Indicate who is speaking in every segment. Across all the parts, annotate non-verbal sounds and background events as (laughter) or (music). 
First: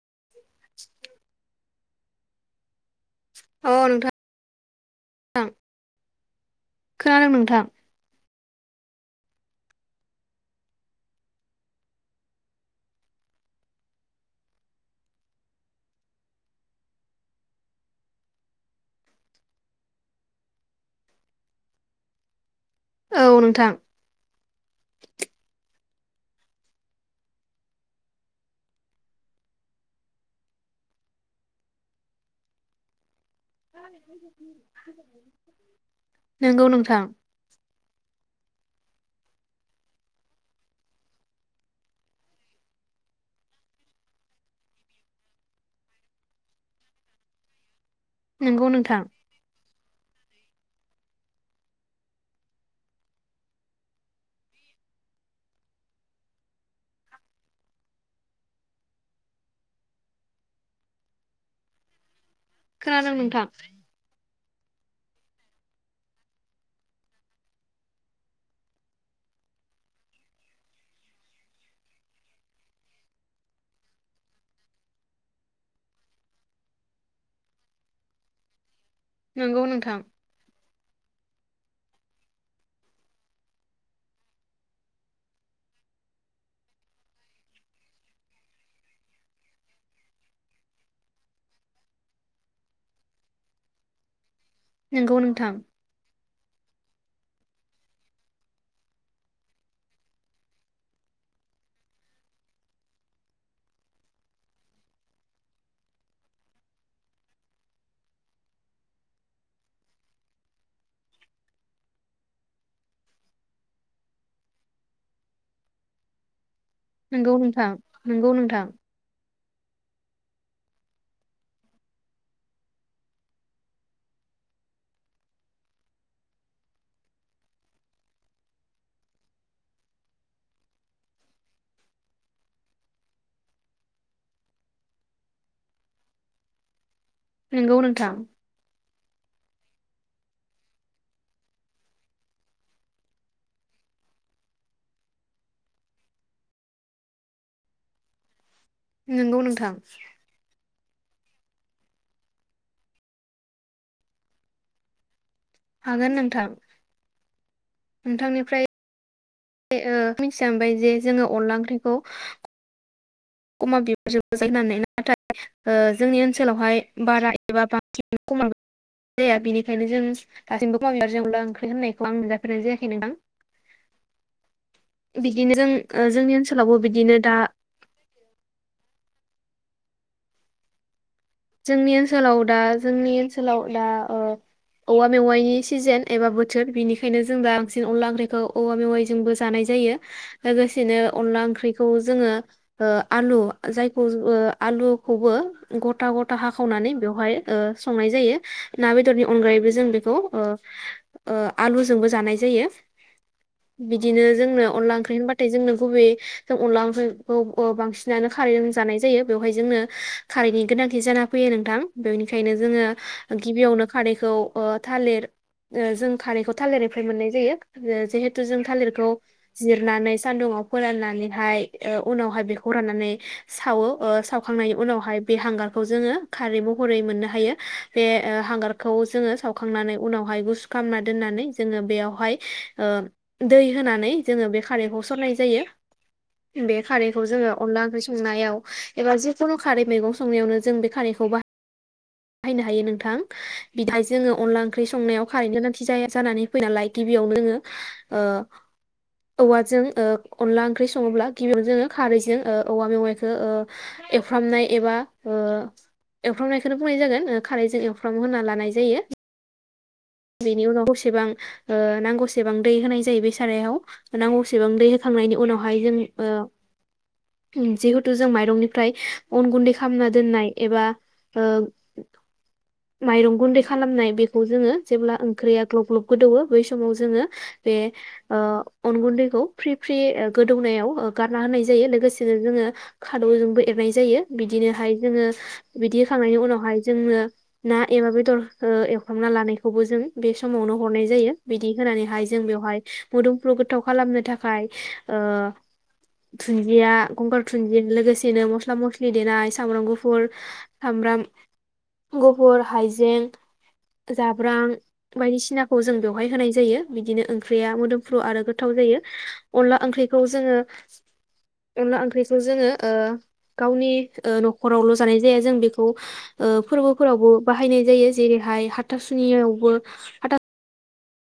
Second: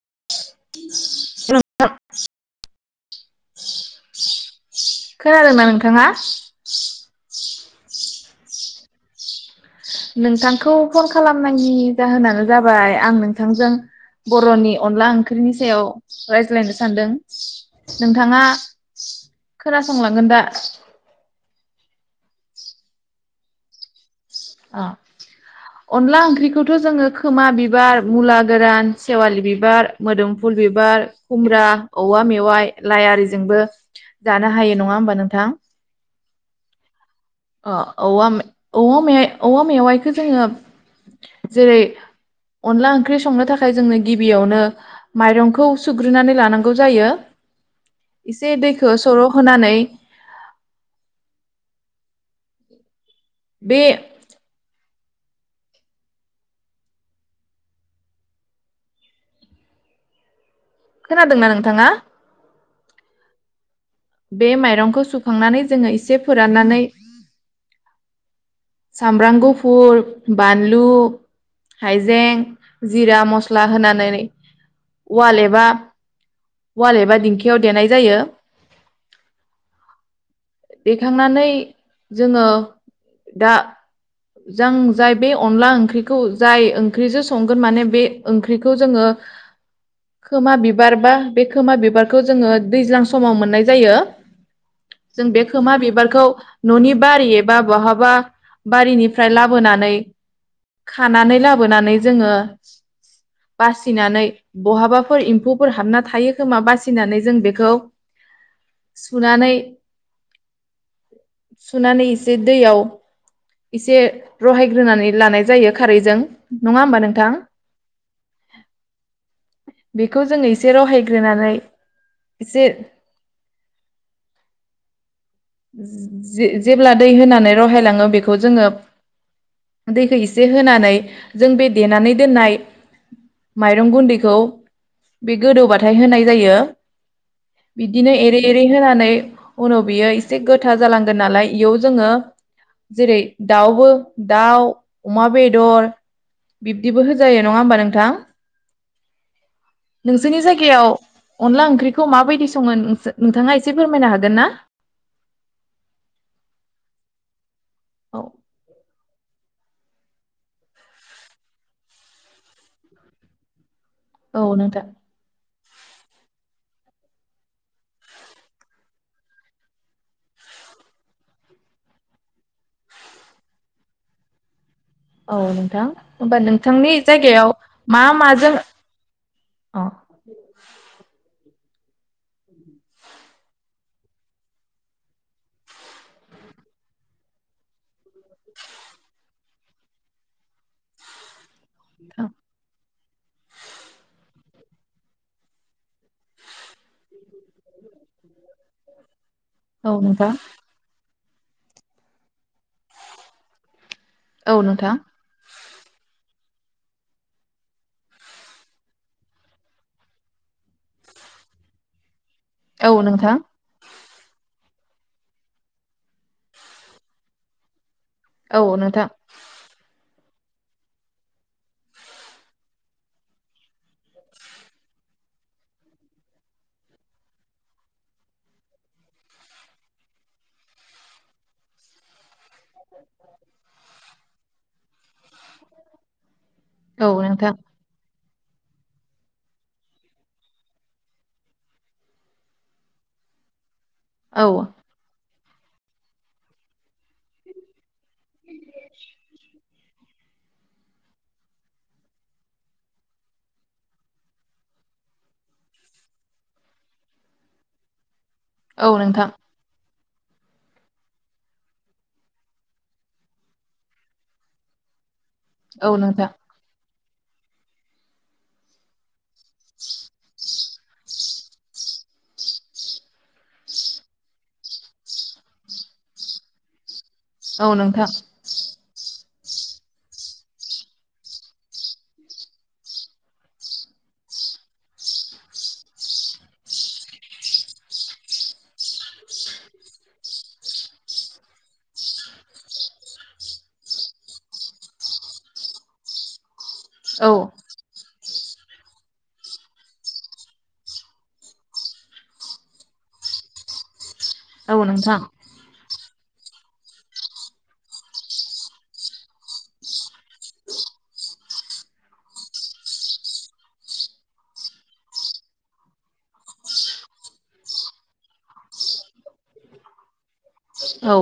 Speaker 1: (unintelligible)
Speaker 2: अ नोंथां
Speaker 1: खोनादों ना नोंथाङा?
Speaker 2: खोनादों नोंथां
Speaker 1: नोंथांखौ फन खालामनायनि जाहोनानो जाबाय आं नोंथांजों बर'नि अनला ओंख्रिनि सायाव रायज्लायनो सानदों नोंथाङा खोनासंलांगोन दा?
Speaker 2: औ नोंथां ।
Speaker 1: अ अनला ओंख्रिखौथ जोङो खोमा बिबार मुला गोरान सेवालि बिबार मोदोमफुल बिबार खुमब्रा औवा मेवाइ लाइ आरि ज जोंबो जानो हायो नङा होमबा नोंथां ।
Speaker 2: नंगौ नोंथां ।
Speaker 1: अ औवा मे औवा मेवाइखौ जोङो जेरै अनला ओंख्रि संनो थाखाय जोंङनो गिबियावनो माइरंखौ सुग्रोनानै लानांगौ जायो । एसे
Speaker 2: नंगौ
Speaker 1: दैखौ
Speaker 2: नोंथां
Speaker 1: सर होनानै बे खोनादोंना नोंथाङा?
Speaker 2: खोनादों मोनथां ।
Speaker 1: बे माइरंखौ सुखांनानै जोङो एसे फोराननानै सामब्राम गुफुर, बानलु, हायजें, जिरा मस्ला होनानै उवाल एबा उवाल एबा दिंखियाव देनाय जायो।
Speaker 2: नंगौ नोंथां ।
Speaker 1: थांनानै जोङो दा जों जाय बे अनला ओंख्रिखौ जाय ओंख्रिजों संगोन माने बे ओंख्रिखौ जोङो खोमा बिबार बा बे खोमा बिबारखौ जोङो दैज्लां समाव मोननाय जायो।
Speaker 2: नंगौ
Speaker 1: जों बे
Speaker 2: नोंथां
Speaker 1: खोमा बिबारखौ ननि बारिबा बहाबा बारिनि फ्राय लाबोनानै खानानै लाबोनानै जोङो बासिनानै बहाबाफोर एम्फौफोर हाबना थायो खोमा बासिनानै जों बेखौ सुनानै सुनानै एसे दैयाव एसे रहायग्रोनानै लानाय जायो खारैजों ।
Speaker 2: नंगौ नोंथां नंगौ नोंथां।
Speaker 1: बेखौ जोङो एसे रहायग्रोनानै एसे जे जेब्ला दै होनानै रहायलाङो बेखौ जोङो दैखौ एसे होनानै जों बे देनानै दोननाय माइरं गुन्दैखौ बे गोदौबाथाय होनाय जायो।
Speaker 2: नंगौ नोंथां
Speaker 1: बिदिनो एरै एरै होनानै उनाव बियो एसे गोथा जालांगोन नालाय इयाव जोङो जेरै दाउबो दाउ अमा बेदर बिब्दिबो होजायो नङा होमबा नोंथां?
Speaker 2: नंगौ नोंथां
Speaker 1: नोंसोरनि जायगायाव अनला ओंख्रिखौ माबायदि सङो नोंथाङा एसे फोरमायनो हागोन ना?
Speaker 2: हागोन नोंथां ।
Speaker 1: औ
Speaker 2: नोंथांनिफ्राय (unintelligible) जे जोङो अनला ओंख्रिखौ खोमा बिबारजोबो
Speaker 1: औ
Speaker 2: (unintelligible)
Speaker 1: नोंथां
Speaker 2: नाथाय ओ जोंनि ओनसोलावहाय बारा एबा बांसिन खोमा बिबार (inaudible) जाया बेनिखायनो जों दासिमबो खोमा बिबारजों अनला ओंख्रि होननायखौ आं मोनजाफेरनाय जायाखै नोंथां।
Speaker 1: औ
Speaker 2: बिदिनो जों
Speaker 1: नोंथां
Speaker 2: ओ जोंनि
Speaker 1: होमबा
Speaker 2: ओनसोलावबो
Speaker 1: नोंथांनि
Speaker 2: बिदिनो दा
Speaker 1: जायगायाव मा मा जों अ ।
Speaker 2: जोंनि ओनसोलाव दा जोंनि ओनसोलाव दा ओ औवा मेवाइनि सिजेन एबा बोथोर बेनिखायनो जों दा बांसिन अनला ओंख्रिखौ औवा मेवाइजोंबो जानाय जायो लोगोसेनो अनला ओंख्रि खौ जोंङो ओ आलु जायखौ आलुखौबो ग था गथा हाखावनानै बेवहाय ओ संनाय जायो ना बेदरनि अनगायैबो जों
Speaker 1: औ
Speaker 2: बेखौ
Speaker 1: नोंथां
Speaker 2: ओ ओ आलुजोंबो जानाय जायो। बिदिनो
Speaker 1: औ
Speaker 2: जोंनो
Speaker 1: नोंथां
Speaker 2: अनला ओंख्रि होनबाथाय जोंनो गुबै जों अनला ओंख्रिखौ बांसिनानो खारैजों जानाय जायो बेवहाय जोंनो खारैनि गोनां थि जाना फैयो नोंथां बे खायनो जोंङो
Speaker 1: औ नोंथां
Speaker 2: गिबियावनो खारैखौ ओ थालिर ओ जों खारैखौ थालिरनिफ्राय मोननाय जायो। जेहेथु जों
Speaker 1: औ नोंथां
Speaker 2: थालिरखौ जिरनानै सानदुंआव फोराननानैहाय ओ उनावहाय बेखौ फोराननानै सावो ओ सावखांनायनि उनावहाय बे हांगार खौ जोंङो खारै महरै मोननो हायो। बे ओ हांगारखौ जोंङो सावखांनानै उनावहाय गुसु खामना दोननानै जोंङो बेयावहाय ओ दै होनानै जोंङो बेख खारैखौ सरनाय जायो। बे
Speaker 1: औ
Speaker 2: खारै जोंङो
Speaker 1: नोंथां
Speaker 2: अनला ओंख्रि स नायाव एबा जिखुनु खारै मैगं संनायावनो जों बे खारै खौ बा हायनो हायो नोंथां। बिथाय जोंङो
Speaker 1: औ
Speaker 2: अनला ओंख्रि संनायाव खारै गोनांथि जाया जानानै फैनालाय गिबियावनो जोंङो ओ औवाजों ओ अनला ओंख्रि संङोब्ला गिबियावनो जोंङो खारैजों ओ औवा मेवाइखौ ओ एवफ्रामनाय एबा ओ एवफ्रामनायखौनो बुंनाय जागोन ओ खारैजों एवफ्राम हुना लानाय
Speaker 1: औ
Speaker 2: जायो।
Speaker 1: नोंथां
Speaker 2: बेनि उनाव बसेबां नांगौसेबां दै होनाय जायो बे सारायाव नांगौसेबां दै खांनायनि उनावहाय जों
Speaker 1: औ नोंथां
Speaker 2: ओ उम जिहेथु जों माइरंनिफ्राय अन गुन्दै खालामना दोननाय एबा ओ माइरं गुन्दै खालामनाय बेखौ जोंङो जेब्ला ओंख्रिया ग्लब-ग्लब गोदोवो बै समाव जोंङो
Speaker 1: औ
Speaker 2: बे
Speaker 1: नोंथां
Speaker 2: ओ अन गुन्दैखौ फ्रि-फ्रि ओ गोदौनायाव ओ गारना होनाय जायो। लोगोसेनो जोंङो खादौजोंबो एरनाय जायो बिदिनोहाय जोंङो बिदि होखांनायनि उनावहाय जोंनो ना एबा बेदर हो एवखांना लानाय खौबो जों बे समावनो हरनाय जायो। बिदि होनानैहाय जों बेवहाय मोदोमफ्रु गोथाव खालामनो थाखाय ओ दुनन्दिया
Speaker 1: औ
Speaker 2: गंगार थुन्दिया लोगोसे दिनो मस्ला मुस्लि देनाय सामब्राम गुफुर सामब्राम गुफुर हायजें जा खुमब्रां
Speaker 1: औ नोंथां
Speaker 2: बायदिसिनाखौ जों बेवहाय होनाय जायो बिदिनो ओंख्रैया मोदोमफ्रो आरो गोथाव जायो अनला ओंख्रैखौ जोङो अनला ओंख्रैखौ जोङो ओ गावनि ओ न'खरावल' जानाय जाया जों बेखौ ओ फोरबो फोरावबो बाहायनाय जायो जेरैहाय हाथा सो सोनियावबो हाथा
Speaker 1: औ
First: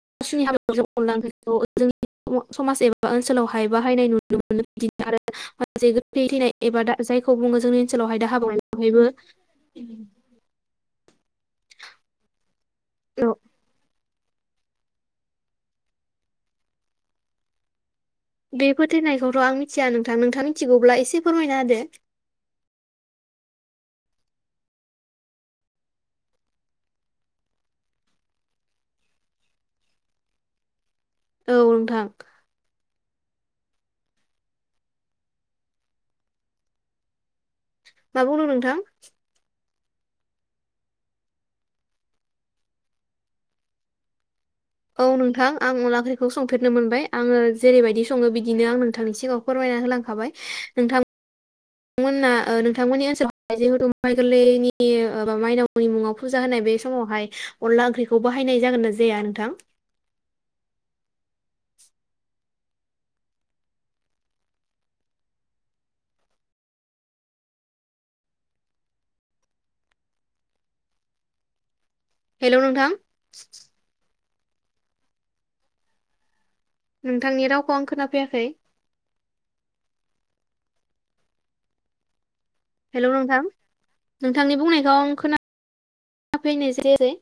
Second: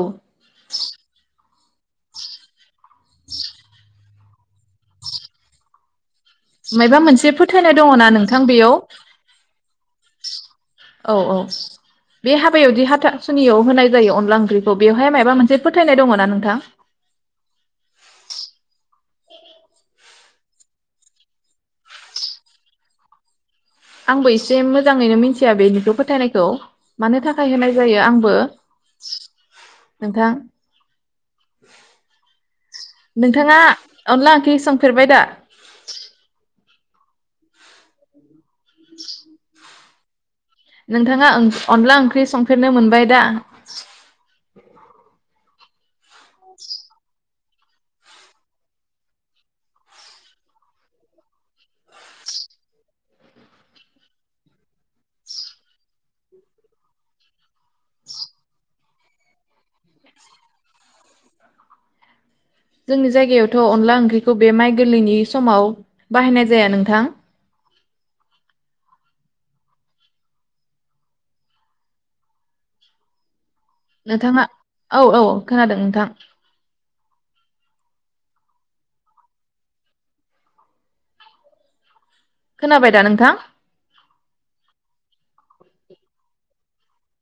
Speaker 2: जों अनला ओंख्रैखौ जोंनि समाज एबा ओनसोलावहाय बाहायनाय नुनो मोनो बिदिनो आरो (unintelligible) थैनाय एबा दा
Speaker 1: मायबा मोनसे
Speaker 2: जायखौ बुङो
Speaker 1: फोथायनाय
Speaker 2: जोंनि
Speaker 1: दङना
Speaker 2: ओनसोलावहाय
Speaker 1: नोंथां बेयाव
Speaker 2: दाहाबावनाय बेहायबो ओम
Speaker 1: औ औ बे हाबा बेयावदि हाथा
Speaker 2: औ
Speaker 1: सुनियाव होनाय जायो अनला ओंख्रैखौ बेयावहाय मायबा मोनसे फोथायनाय दङ'ना नोंथां?
Speaker 2: बे फोथायनायखौथ' आं मिथिया नोंथां नोंथाङा मिथिगौब्ला एसे फोरमायना होदो।
Speaker 1: आंबो एसे मोजाङैनो मिथिया बेनिखौ फोथायनायखौ मानो थाखाय होनाय जायो आंबो नोंथां
Speaker 2: औ नोंथां
Speaker 1: नोंथाङा अनला ओंख्रि सोंफेरबाय दा?
Speaker 2: मा बुंदों नोंथां?
Speaker 1: नोंथाङा अनला ओंख्रि संफेरनो मोनबाय दा
Speaker 2: औ नोंथां आं अनला ओंख्रिखौ संफेरनो मोनबाय आङो जेरैबायदि सङो बिदिनो आं नोंथांनि सिगाङाव फोरमायना होलांखाबाय नोंथां नोंथांमोना ओ नोंथांमोननि ओनसोलावहाय जिहेतु माइ गोरलैनि माइनावनि मुङाव फुजा होनाय बे समावहाय अनला ओंख्रिखौ बाहायनाय जागोन ना जाया नोंथां?
Speaker 1: जोंनि जायगायावथ' अनला ओंख्रिखौ बे माइ गोरलैनि समाव बाहायनाय जाया नोंथां।
Speaker 2: हेल' नोंथां
Speaker 1: नोंथाङा औ औ खोनादों नोंथां
Speaker 2: नोंथांनि रावखौ आं खोनाफैयाखै
Speaker 1: खोनाबाय दा
Speaker 2: हेलौ नोंथां नोंथांनि बुंनायखौ खोना फैनाय जैयासै